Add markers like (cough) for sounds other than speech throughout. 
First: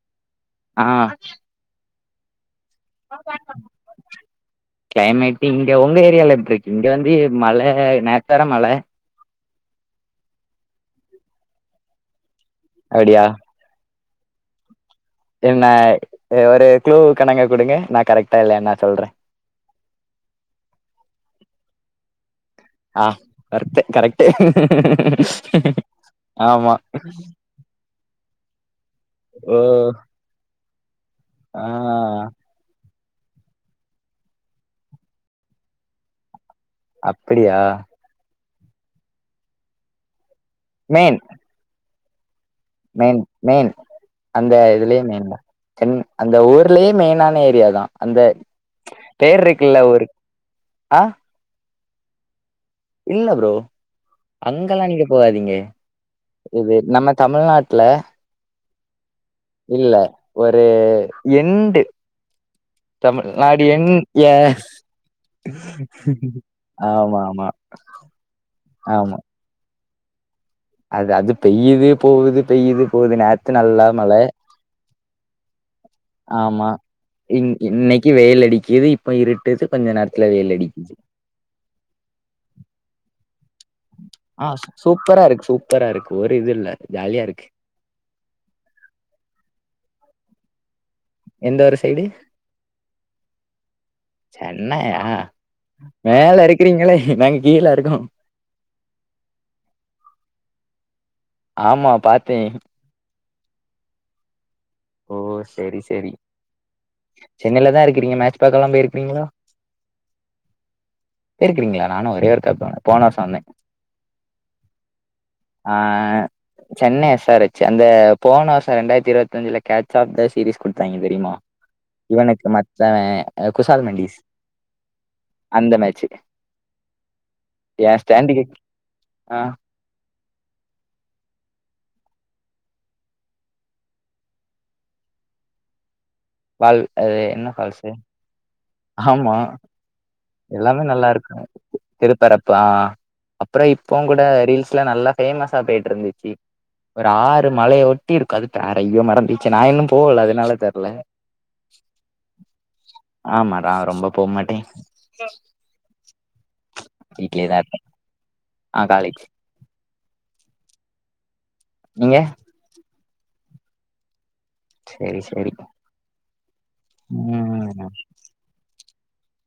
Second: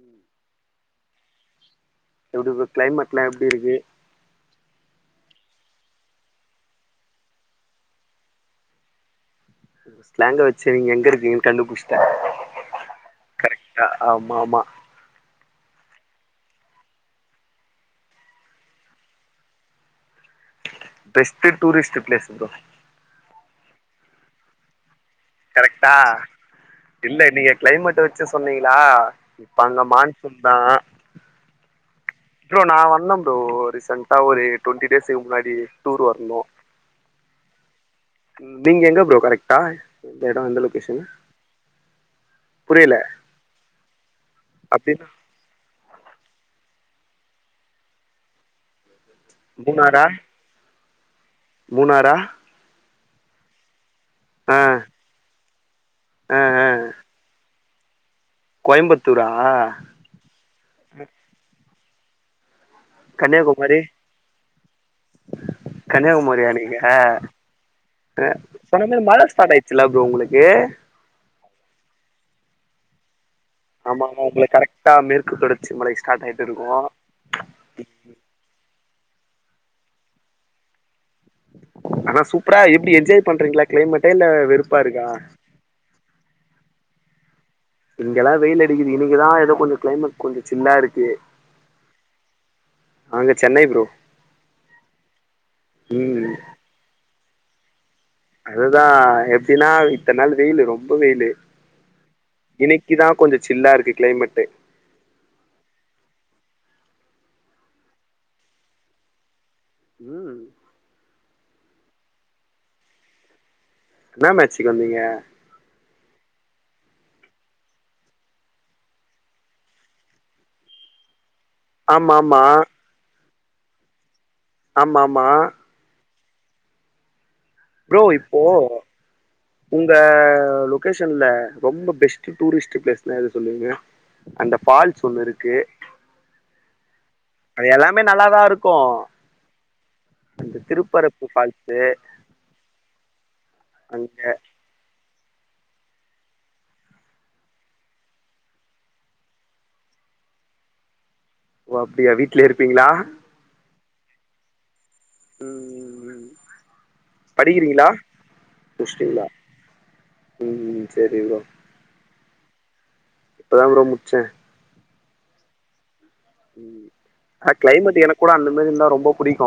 உம் ஆஹ் எப்புடி இப்ப கிளைமேட்லா எப்டி இருக்கு கிளைமேட்டு இங்க உங்க ஏரியால எப்டிருக்கு இங்க வந்து மழ நேத்தோர மழ ஸ்லாங்க வெச்சு நீங்க எங்க இருக்கீங்கன்னு கண்டுபுச்சிட்டே அப்டியா கரெக்டா ஆமா ஆமா என்ன ஒரு க்ளூ கணங்க குடுங்க நா கரெக்ட்டா இல்லையா நா சொல்றே பெஸ்ட்டு டூரிஸ்ட் பிளேஸ் ப்ரோ ஆஹ் வொர்த்து கரக்டு கரெக்டா இல்ல நீங்க கிளைமேட் வெச்சு சொன்னீங்களா இப்ப அங்க மான்சூன் தா ஆஹ் ப்ரோ நா வந்த ப்ரோ ரீசெண்டா ஒரு டுவெண்ட்டி டேஸ்ஸுக்கு முன்னாடி டூர் வர்ணு அப்படியா நீங்க எங்க ப்ரோ கரெக்டா எடோ எந்த லொகேஷனு மெயின் மெயின் மெயின் அந்த இதுலயே அப்டின்னா மெயின் தா சென் அந்த ஊர்லயே மெயினான ஏரியா தா அந்த பேர் இருக்குல்ல ஊரு ஆ மூணாறா இல்ல ப்ரோ ஆ அங்கலா நீங்க போகாதீங்க ஆ இது நம்ம தமிழ்நாட்ல கோயம்பத் துரா இல்ல ஒரு எண்டு தமிழ்நாடு என் ஏ கன்னியாகுமாரியா நீங்க ஆ ஆமா ஆமா சொன்னமாரி ஆமா மழை ஸ்டார்ட் ஆயிச் சில ப்ரோ உங்களுக்கே அது அது பெய்யுது போகுது பெய்யுது போகுது நேத் ஆமாமா உங்கள கரெக்டா மேற்கு தொடர்ச்சிமழை ஸ்டார்ட் ஆயிட்டு இருக்கு இ இன்னைக்கு வெயல் அடிக்கிது இப்ப இருட்டுது கொஞ்ச நேரத்துல வெயல் அடிக்குது ஆனா சூப்ரா எப்டி என்ஜாய் பண்றீங்களா கிளைமேட்டே இல்ல வெறுப்பா இருக்கா ப்பரா இருக்கு ஒரு இது இல்ல ஜாலியா இருக்கு இங்கல்லா வெயில் அடிக்கிது இன்னைக்குதா ஏதோ கொஞ்சோ கிளைமேட் கொஞ்சோ சில்லா இருக்கு எந்த ஒரு சைடு நாங்க சென்னை ப்ரோ சென்னையா ம் மேல இருக்கிறீங்களே நாங்க கீழ இருக்கோ அதுதா எப்டின்னா இத்தன நாள் வெயில்லு ரொம்ப வெயில்லு ஆமா பாத்தே இன்னை இதா கொஞ்ச சில்லா இருக்கு கிளைமேட்டு ஓ செரி செரி சென்னைலதா இருக்கறீங்க மேட்ச் பாக்கெல்லா போயிருக்கீங்ளா ம் போயிருக்கிறீங்ளா நானு ஒரே ஒருக்கா போன போன வருஷோ வந்த என்னா மேச்சுக்கு வந்தீங்க ஆ சென்னை எஸ் ஆர் ஹெச் அந்த போன வருஷோ ரெண்டாயிரத்தி இருவத்தஞ்சில கேட்ச் ஆப் த சீரீஸ் குடுத்தாங்க தெரிமா ஆமா ஆமா இவனுக்கு மத்தவ குஷால் மண்டீஸ் ஆமாமா அந்த மேச்சு ப்ரோ இப்போ ஆ உங்க லொகேஷன்ல ரொம்ப பெஸ்ட் டூரிஸ்ட் பிளேஸ்னா எது சொல்லுவீங்க அந்த ஃபால்ஸ் ஒண்ணு இருக்கு ஃபால் அது என்ன அது ஃபால்ஸ்சு எல்லாமே நல்லாதா இருக்கு ஆமா அந்த எல்லாமே திருப்பரப்பு நல்லாருக்கு ஃபால்ஸு திருப்பர பா அப்றோ இப்பங் அங்க கூட ரீல்ஸ்ல நல்லா ஃபேமஸ்ஸா போயிட்டு இருந்துச்சு ஒரு ஆறு மலைய ஒட்டி இருக்கு அது பேற ஐயோ மறந்திருச்சு நா இன்னு போகல அதனால தெர்ல ஓ அப்டியா வீட்ல இருப்பீங்ளா ஆமா நா ரொம்ப போ மாட்டே வீட்லயே தா இருப்பே படிக்கிறீங்ளா ஆ காலேஜ் முடிச்சுட்டீங்ளா ம் ம் செரி ப்ரோ நீங்க இப்பதான் ப்ரோ முச்ச செரி செரி ஆ கிளைமேட் எனக்கு கூட அந்த மாரி இருந்தா ரொம்ப புடிக்கு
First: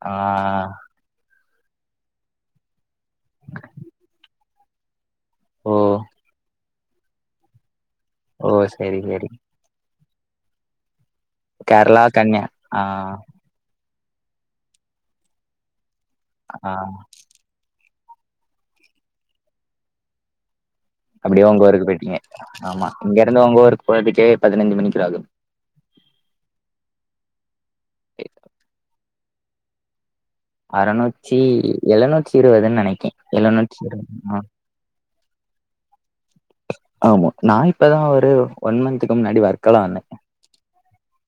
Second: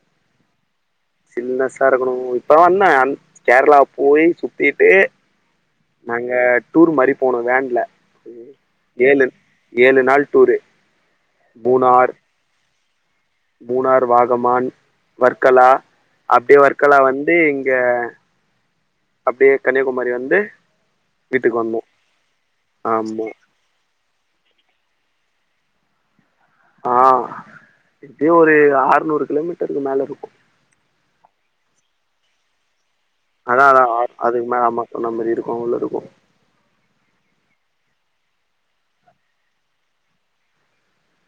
ஆ சில்னஸ்ஸா இருக்கணு இப்ப வந்த அ கேரளா போய் சுத்திட்டு ஓ நாங்க டூர் மாரி போனோ வேன்ல ஓ செரி ஏழு செரி ஏழு நாள் டூரு கேரளா, மூணார் கன்யா ஆ மூணார், வாகமான், வர்கலா அப்டியே ஆ வர்கலா வந் அப்டியே இங்க அப்டியே கன்யாகுமரி வந்து அப்டியே வீட்டுக்கு உங்க வந்தோ ஊருக்கு போயிட்டீங்க ஆமா இங்க இருந்து உங்க ஊருக்கு போயிக்கிட்டே பதினெஞ்சு மணிக்கு ஆகு ஆ எப்டியு ஒரு ஆர்நூறு கிலோமீட்டருக்கு மேல இருக்கு அறநூற்றி எழுநூற்றி இருவதுன்னு நெனைக்கே அதா எழுநூற்றி அதா இருவது ஆ அதுக்கு மேல அம்மா சொன்ன மாரி இருக்கு உள்ள இருக்கு ஆமா நான் இப்பதா ஒரு ஒன் மந்த்துக்கு முன்னாடி வர்க்கலா வந்தே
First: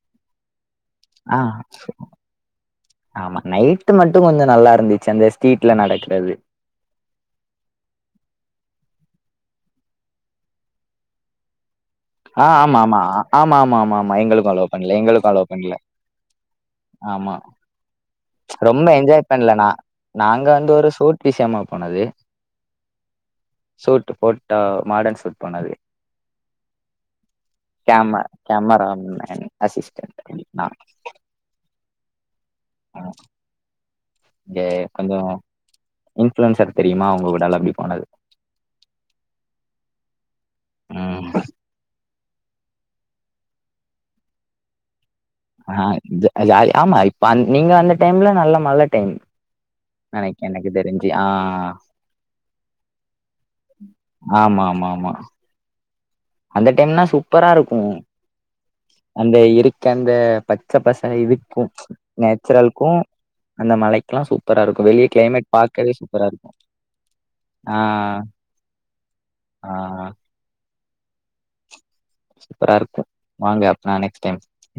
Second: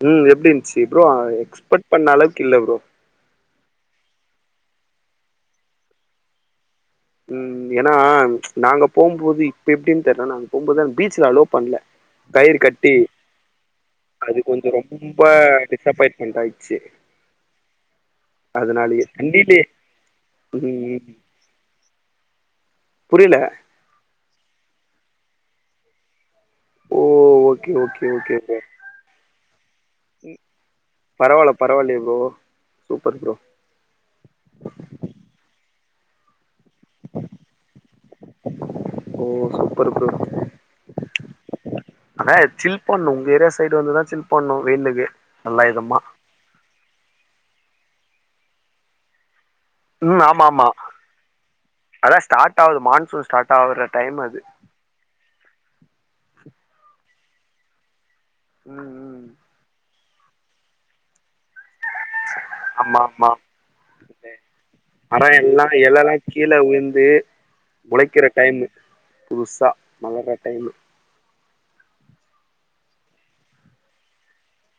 ம் எப்டி இந்துச்சு ப்ரோ ஆ எக்ஸ்பெ்ட் பண்ண அளவுக்கு இல்ல ப்ரோ ஆமா நைட் மட்டு கொஞ்சோ நல்லா இருந்துச்சு அந்த ஸ்ட்ரீட்ல நடக்கிறது ம் ஏனா நாங்க போம்போது இப்ப எப்டின்னு தெர்ல நாங்க போம்போது அந்த பீச்ல அலோ பண்ல ஆ கயிறு கட்டி ஆமாமா ஆமாமாமாமா அது எங்களுக்கு அலோ கொஞ்சோ பண்ல ரொம்ப எங்களுக்கு ஆலோ பண்ல டிசப்பாயின்ட்மெண்ட் ஆயிடுச்சு ஆமா (inaudible) ரொம்ப அதனாலயே என்ஜாய் பண்ல தண்ணிலே நா நாங்க வந்து ஒரு ம் ஷூட் விஷியமா போனது புரில சூட் போட்டா மாடர்ன் சூட் போனது ஓ ஓகே ஓகே கேம ஓகே ப்ரோ கேமராமேன் அசிஸ்டண்ட் நா பரவால்ல பரவால்லயே ப்ரோ ஆ சூப்பர் ப்ரோ இங்க கொஞ்சோ இன்ஃப்ளுயன்சர் தெரிமா அவுங்க ஊடால அப்டி போனது ஓ சூப்பர் ப்ரோ ம் அண்ணே சில் பண்ணு உங்க ஏரியா சைடு வந்துதா சில் பண்ணு வெயிலுக்கு நல்லா ஆ இதமா ஜா ஜாலி ஆமா இப்ப அ நீங்க அந்த டைம்ல நல்ல மழ டைம் ம் அன்னக்கி ஆமா ஆமா எனக்கு தெரிஞ்சு ஆ அதா ஸ்டார்ட் ஆவுது மான்சூன் ஸ்டாட்டாவுற டைமு ஆமாமாமா அந்த டைம்னா சூப்பராருக்கு ம் ம் அந்த இருக்கந்த பச்ச பச இருக்கு ஆமாமா சூப்பரா இருக்கு வெளிய மரோ கிளைமேட் எல்லா பாக்கவே எலல்லா சூப்பரா கீழ இருக்கு விழுந்து ஆ மொளைக்கிற டைமு புதுசா ஆ மலர்ற டைமு சூப்பராருக்கு வாங்க அப்பனா நெக்ஸ்ட் டைம்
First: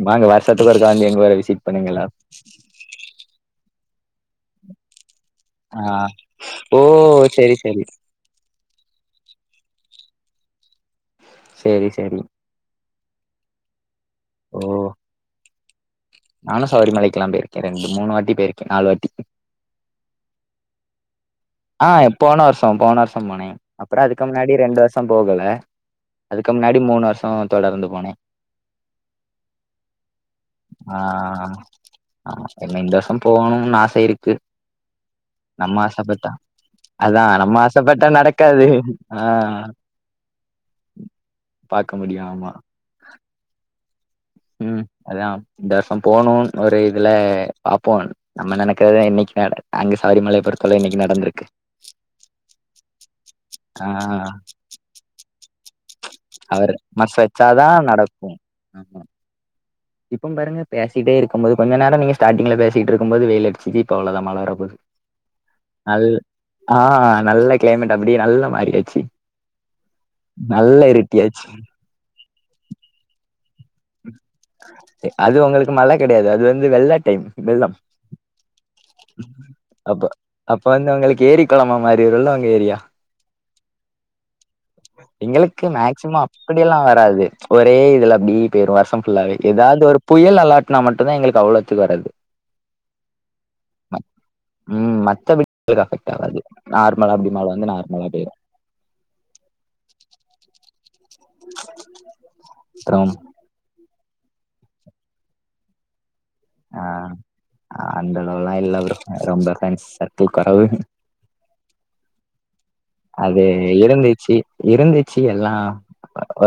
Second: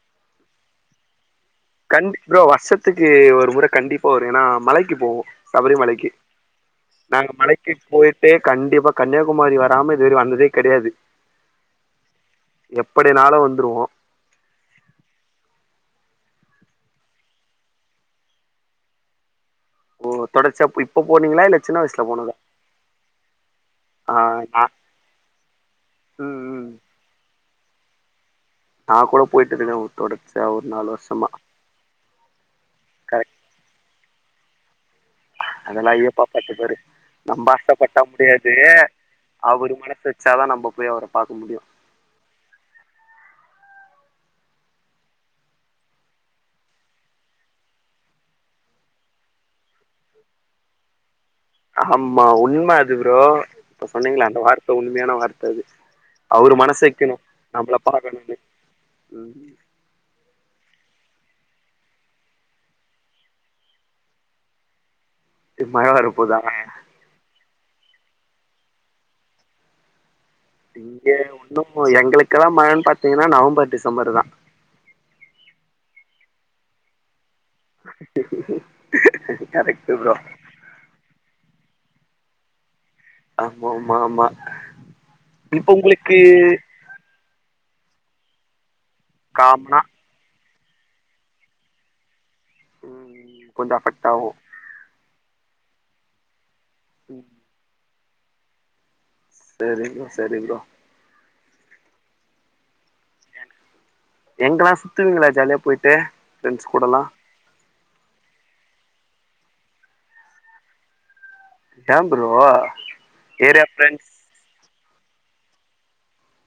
வாங்க வர்ஷத்துக்கு ஒருக்கா வந்து எங்க ஊர விசிட் பண்ணுங்க எல்லாரு கண்டி ப்ரோ வர்ஷத்துக்கு ஒரு முற கண்டிப்பா வரு ஏனா மலைக்கி போவோ சபரி ஆ மலைக்கி ஓ நாங்க செரி மலைக்கி செரி போயிட்டு கண்டிப்பா கன்னியாகுமரி வராம இதுவரயு வந்ததே கெடயாது சேரி சேரி எப்படினாலு வந்துருவோ ஓ நானு சபரிமலைக்குல்லா போய்ருக்கே ரெண்டுமூணு வாட்டி போயிருக்கே நாலு வாட்டி ஓ தொடர்ச்சியா போ இப்போ போனீங்களா இல்ல சின்ன ஆ வயசுல போனதா போன வர்ஷோ போன வர்ஷோ போனே அப்றோ ஆ அதுக்கு முன்னாடி நா ரெண்டு வர்ஷோபோகல ம் அதுக்கு ம் முன்னாடி மூணு வர்ஷோ தொடர்ந்து போனே நா கூட போய்ட்ருக்கே ஒரு தொடர்ச்சியா ஒரு நாலு ஆ வர்ஷமா ஆ என்ன இந்தவர்ஷோ போணும்ன்னு ஆச இருக்கு நம்ம அதெல்லா ஐய்யப்பா ஆசப்பட்டா பாத்துப்பாரு அதா நம்ப நம்ம ஆசப்பட்டா முடியாது நடக்காது ஆ அவுரு மனசு வச்சாதா நம்ப போய் அவர பாக்க முடியு பாக்க முடியு ஆமா ம் அதா இந்த வர்ஷோ போணுன் ஒரே இதுல பாப்போ நம்ம நெனைக்கிறதா என்னக்கி நட அங்க சபரிமலைய பொறுத்தலை என்னக்கி நடந்திருக்கு ஆமா உண்ம அது ப்ரோ இப்ப ஆ சொன்னீங்ள அந்த வார்த்த உண்மயான வார்த்த அது அவ்ரு அவர் மனசு வக்கணு வச்சாதா நம்ள பாக்கணுன்னு இப்போம் பாருங்க பேசிட்டே இருக்கம்போது கொஞ்ச நேரோ நீங்க ஸ்டாடிங்ல பேசிட்ருக்கு போது வெயில் அடிச்சுச்சு இப்ப அவ்ளோதா மழ வர போது மழ வர போதாங்க ஆ நல்ல கிளைமேட் அப்டியே நல்ல மாரியாச்சு இங்க இருட்டியாச்சு ஒண்ணு எங்களுக்கல்லா மழன் பாத்தீங்கன்னா நவம்பர் டிசம்பர் தா அது ஒங்களுக்கு மழ கெடயாது அது வந்து வெள்ள டைம் வெள்ளம்‌ கரெக்ட் அப்ப ப்ரோ அப்ப வந்து ஒங்களுக்கு ஏரி கொளமா மாரிருல ஒங்க ஏரியா ஆமாமா ஆமா எங்களுக்கு இப்ப உங்களுக்கு மேக்சிமம் அப்டியெல்லா வராது ஒரே இதுல அப்டி போய்ரு வர்ஷோ ஃபுல்லாவே காமனா எதாவ்து ஒரு புயல் அலார்ட்டனா மட்டுந்தா எங்களுக்கு அவ்ளோத்துக்கு வரது ம் கொஞ்சோ அஃபெக்ட்டாவு ம் மத்த (inaudible) அபெக்ட் ஆகாது நார்மலா ம் அப்டி மழ வந்து நார்மலா அப்டியே சேரி ப்ரோ செரி ப்ரோ த்ரம் எங்கெல்லா சுத்துவீங்களா ஜாலியா போயிட்டு ஃப்ரெண்ட்ஸ் ஆ கூடலா அந்த அளவுலா இல்ல ப்ரோ ரொம்ப ஃப்ரெண்ட்ஸ் சர்க்கிள் கொறவு ஏ ப்ரோ அது ஏரியா ஃப்ரெண்ட்ஸ் இருந்துச்சு இருந்துச்சு எல்லா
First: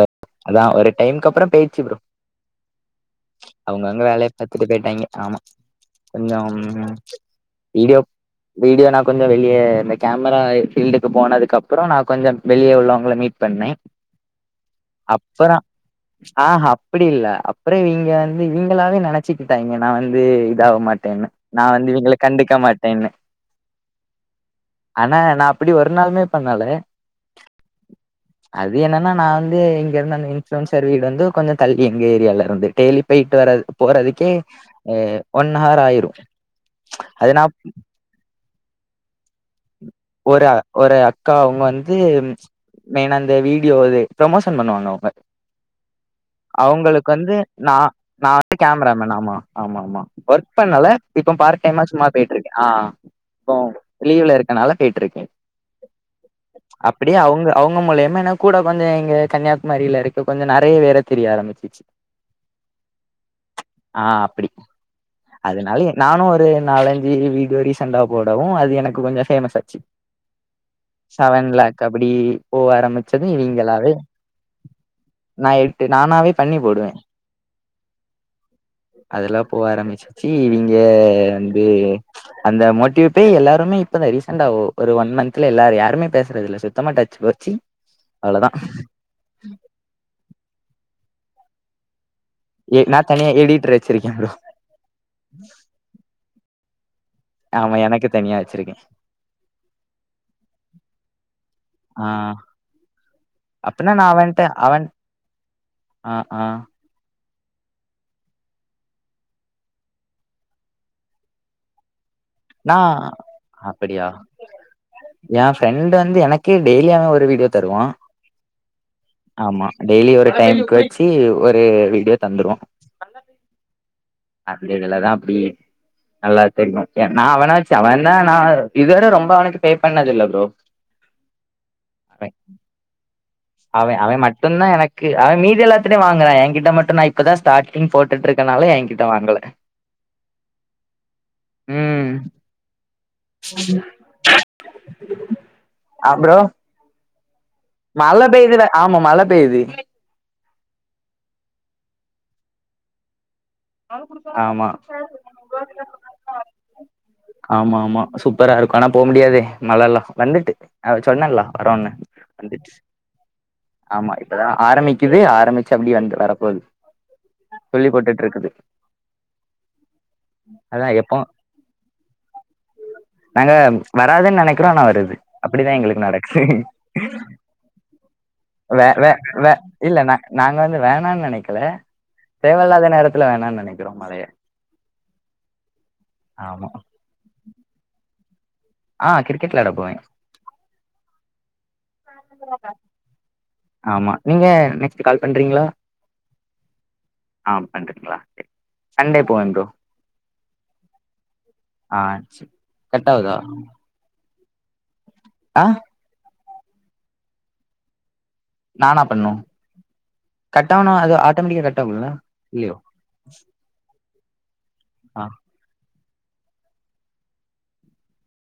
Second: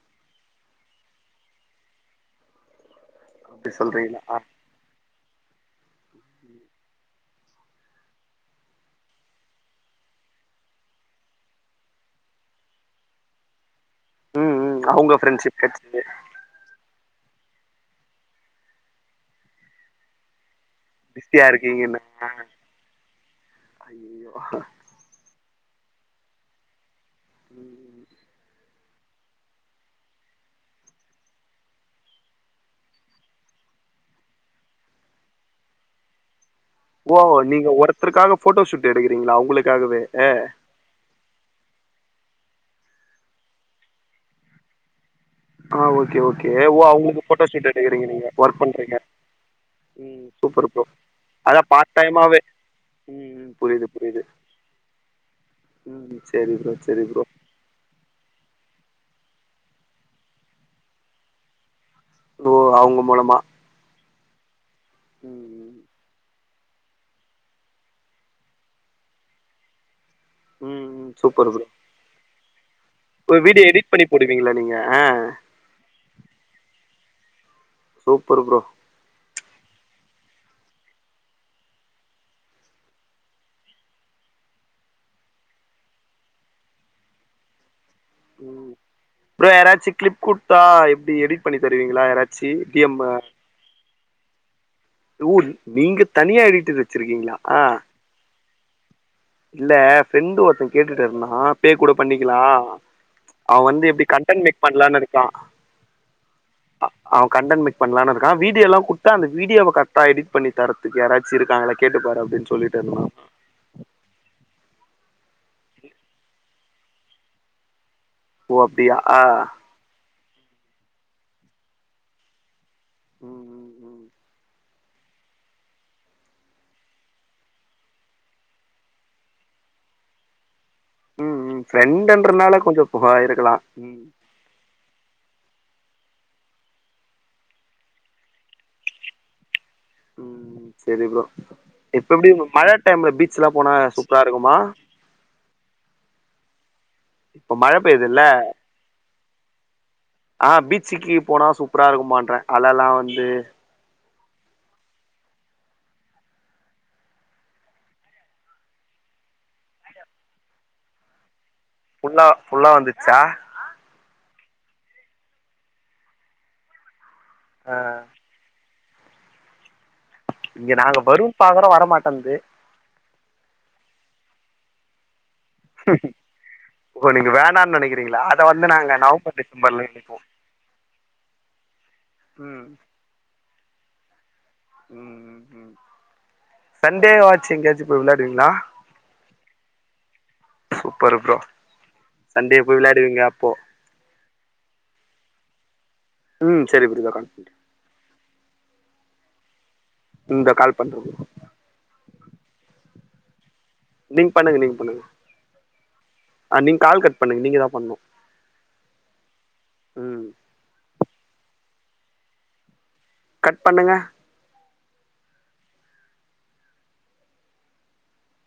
அ அதா ஒரு டைம்கு அப்பறோ பேயிருச்சு ப்ரோ அப்டி அவுங்கவுங்க சொல்றீங்களா வேலய ஆ பாத்துட்டு போயிட்டாய்ங்க ஆமா கொஞ்சம் வீடியோ வீடியோனா கொஞ்சோ வெளிய இந்த கேமராய் ஃபீல்டு கு போனதுக்கு அப்பறோ நா கொஞ்சம் வெளிய உள்ளவங்கள மீட் பண்ணே ம் ம் அவுங்க அப்பறோ ஃப்ரெண்ட்ஷிப் கெடச்சது ஆ ஹ அப்டி இல்ல அப்பற இவிய்ங்க வந்து இவிங்களாவே நெனச்சிக்கிட்டாய்ங்க நா வந்து இதாக மாட் டேனு பிஸியா நா வந்து இருக்கீங்கன்னா இவிங்ய்கள கண்டுக்க மாட்டேனு ஐயயோ ஆனா நாப் அப்டி ஒரு நாளுமே பண்ணல ம் ம் அது என்னனா நா வந்து இங்க இருந்து அந்த இன்ஃப்ரன்சர் வீடு வந்து கொஞ்ச தள்ளி எங்க ஏரியால இருந்து டெய்லி போயிட்டு வரது போறதுக்கே அ ஒன் ஹவர் ஆயிரு ஓ அதுனா நீங்க ஒருத்தருக்காக போட்டோ ஷூட் எடுக்கிறீங்களா அவுங்களுக்காகவே ஒரு ஒரு அக்கா அவுங்க வந்து மெய்னா அந்த வீடியோ இது ப்ரமோஷன் பண்ணுவாங்க அவுங்க ஆ ஓகே ஓகே ஓ அவுங்களுக்கு வந்து போட்டோ ஷூட் நா எடுக்குறீங்க நீங்க நா ஒர்க் பண்றீங்க கேமராமேன் ஆமா ஆமா ஆமா ம் ஒர்க் சூப்பர் ப்ரோ பண்ணல இப்போ பார்ட் அதா டைமா சும்மா டைமாவே போயிட்டுருக்கே ஆ ம் ம் இப்போ புரியுது புரியுது லீவ்ல இருக் கனால போயிட்டுருக்கே ம் செரி ப்ரோ செரி அப்டியே ப்ரோ அவுங்க அவுங்க மூலியமா எனக் கூட கொஞ்ச இங்க கன்னியாகுமரில இருக்கு கொஞ்ச நெறைய பேர தெரிய ஆரம்பிச்சிச்சு ஓ அவுங்க மூலமா ஆ அப்டி ம் ம் அதனாலியே நானு ஒரு நாலஞ்சு வீ டியோ ரீசண்டா போடவு அது எனக்கு கொஞ்சோ பேமஸ் ஆச்சு ம் ம் செவன் லக் அப்டி போக ஆரமி இப்ப ஒரு வீடியோ எடிட் பண்ணி போடுவீங்களா நீங்க ஆ இது நானாவே பண்ணி போடுவே சூப்பர் ப்ரோ அதெல்லா போக ஆரமிச்சிச்சி இவிய்ங்க வந்து அந்த மோட்டிவு பே எல்லாருமே இப் இப்பதா ரீசண்டாவோ ஒரு ஒன் மந்த்ல எல்லாரு யாருமே பேசுறது இல்ல சுத்தமா டச்ச போச்சி அவ்ளோதா ம் ப்ரோ யாராச்சி கிளிப் குடுத்தா எப்டி எடிட் பண்ணி தருவீங்களா யாரா ஏ நா தனியா எடிட்டர் வச்சிருக்கே ப்ரோ டூடு நீங்க தனியா எடிட்டர் வச்சிருக்கீங்களா ஆ ஆமா எனக்கு தனியா வச்சுருக்கே இல்ல ஃப்ரெண்டு ஒருத்தே கேட்டுட்டு இருந்தா பே கூட ஆ பண்ணிக்கலா அவ வந்து அப்பனா எப்டி கண்டன்ட் மேக் பண்ணலான் நெனைக்கா அ ஆ அ அவ கண்டன்ட் மேக் பண்ணலானு இருக்கா வீடியோலா குடுத்தா அந்த வீடியோவ கரெக்டா எடிட் பண்ணி தர இதுக்கு யாராச்சு இருக்காங்களா கேட்டுப்பாரு அப்டினு சொ நா அப்டியா எ ஃப்ரெண்ட் வந்து எனக்கே டெய்லி அவன் ஒரு வீடியோ தருவான் ஓ அப்டியா ஆ டெய்லி ஒரு டைமுகு வச்சி ஒரு வீடியோ தந்துடுவோ ம் ம் ம் அப்டி இதுல தான் அப்டி நல்லா தெரியும் எ நான் அவனாச்சி அவன் தான் நா இதுவிட ரொம்ப அவனுக்கு பே பண்ணது இல்ல ப்ரோ ம் ம் அவ ஃப்ரெண்டன்றனால கொஞ்சோ புகாயிருக்கலாம் இப்பதான் எனக்கு அவன் மீதீ எல்லாத்திட்டயும் வாங்குறான் என்கிட்ட மட்டும் தான் இப்பதான் ஸ்டார்டிங் போட்டு இருக்கனால என்கிட் ட வாங்கல ம் சேரி ப்ரோ இப்ப ம் எப்டி உங்க மழ டைம்ல பீசல்லாம் போனா சூப்பரா இருக்குமா அ ப்ரோ உமர் மழ பெய்துல ஆமா மழ பெய்து ஆ பீச்சுக்கு போனா சூப்பரா இருக்குமான்றன் அலலெல்லாம் வந்து ஆமா ஆமாம்மா சூப்பரா இருக்கும் ஆனா போக முடியாதே மழலா வந்துட்டு அவன் சொன்னான்லா அரோன்னே ஃபுல்லா ஃபுல்லா வந்துச்சு வந்துச்சா ஆமா இப்பதான் ஆரம்பிக்குது ஆரம்பிச்சு அப்டி வந்து வரப்போது ஆ துளி போட்டுட்டு இருக்குது இங்க அதா நாங்க எப்போ வரும் பாக்குறோம் வரமாட்டன்து நாங்க வராதுன்னு நினைக்கிறோ ஆனா வருது அப்டிதான் எங்களுக்கு நடக்குது ஓ நீங்க வேணான்னு நெனைக்கிறீங்களா அத வந்து வே நாங்க வே நவம்பர் வே வே டிசம்பர்ல இல்லண்ண நெனைப்போ நாங்க வந்து வேணான்னு நினைக்கல ம் தேவையில்லாத நேரத்துல வேணான்னு நினைக்கிறோம் மழய ம் ம் ம் ஆமா சண்டே வாச்சும் எங்கேயாச்சும் போய் விளையாடுவீங்களா ஆ கிரிக்கெட் விளாட போவே சூப்பர் ப்ரோ சண்டே போய் விளையாடுவீங்க அப்போ ஆமா நீங்க நெக்ஸ்ட் கால் பண்றீங்களா ம் சேரி ப்ரோ ஆ பண்றீங்களா ஓகே சண்டே போறேன் ப்ரோ இந்தோ கால் பண்றே ப்ரோ ஆ சேர் கட்டாவுதா நீங் பண்ணுங்க நீங் பண்ணுங்க ஆ ஆ நீங்க கால் கட் பண்ணுங்க நீங்கதான் பண்ணும் நானா பண்ணும் ம் கட் ஆனா அது ஆட்டோமெட்டிக்கா கட் ஆகும்ல இல்லையோ கட் பண்ணுங்க ஆ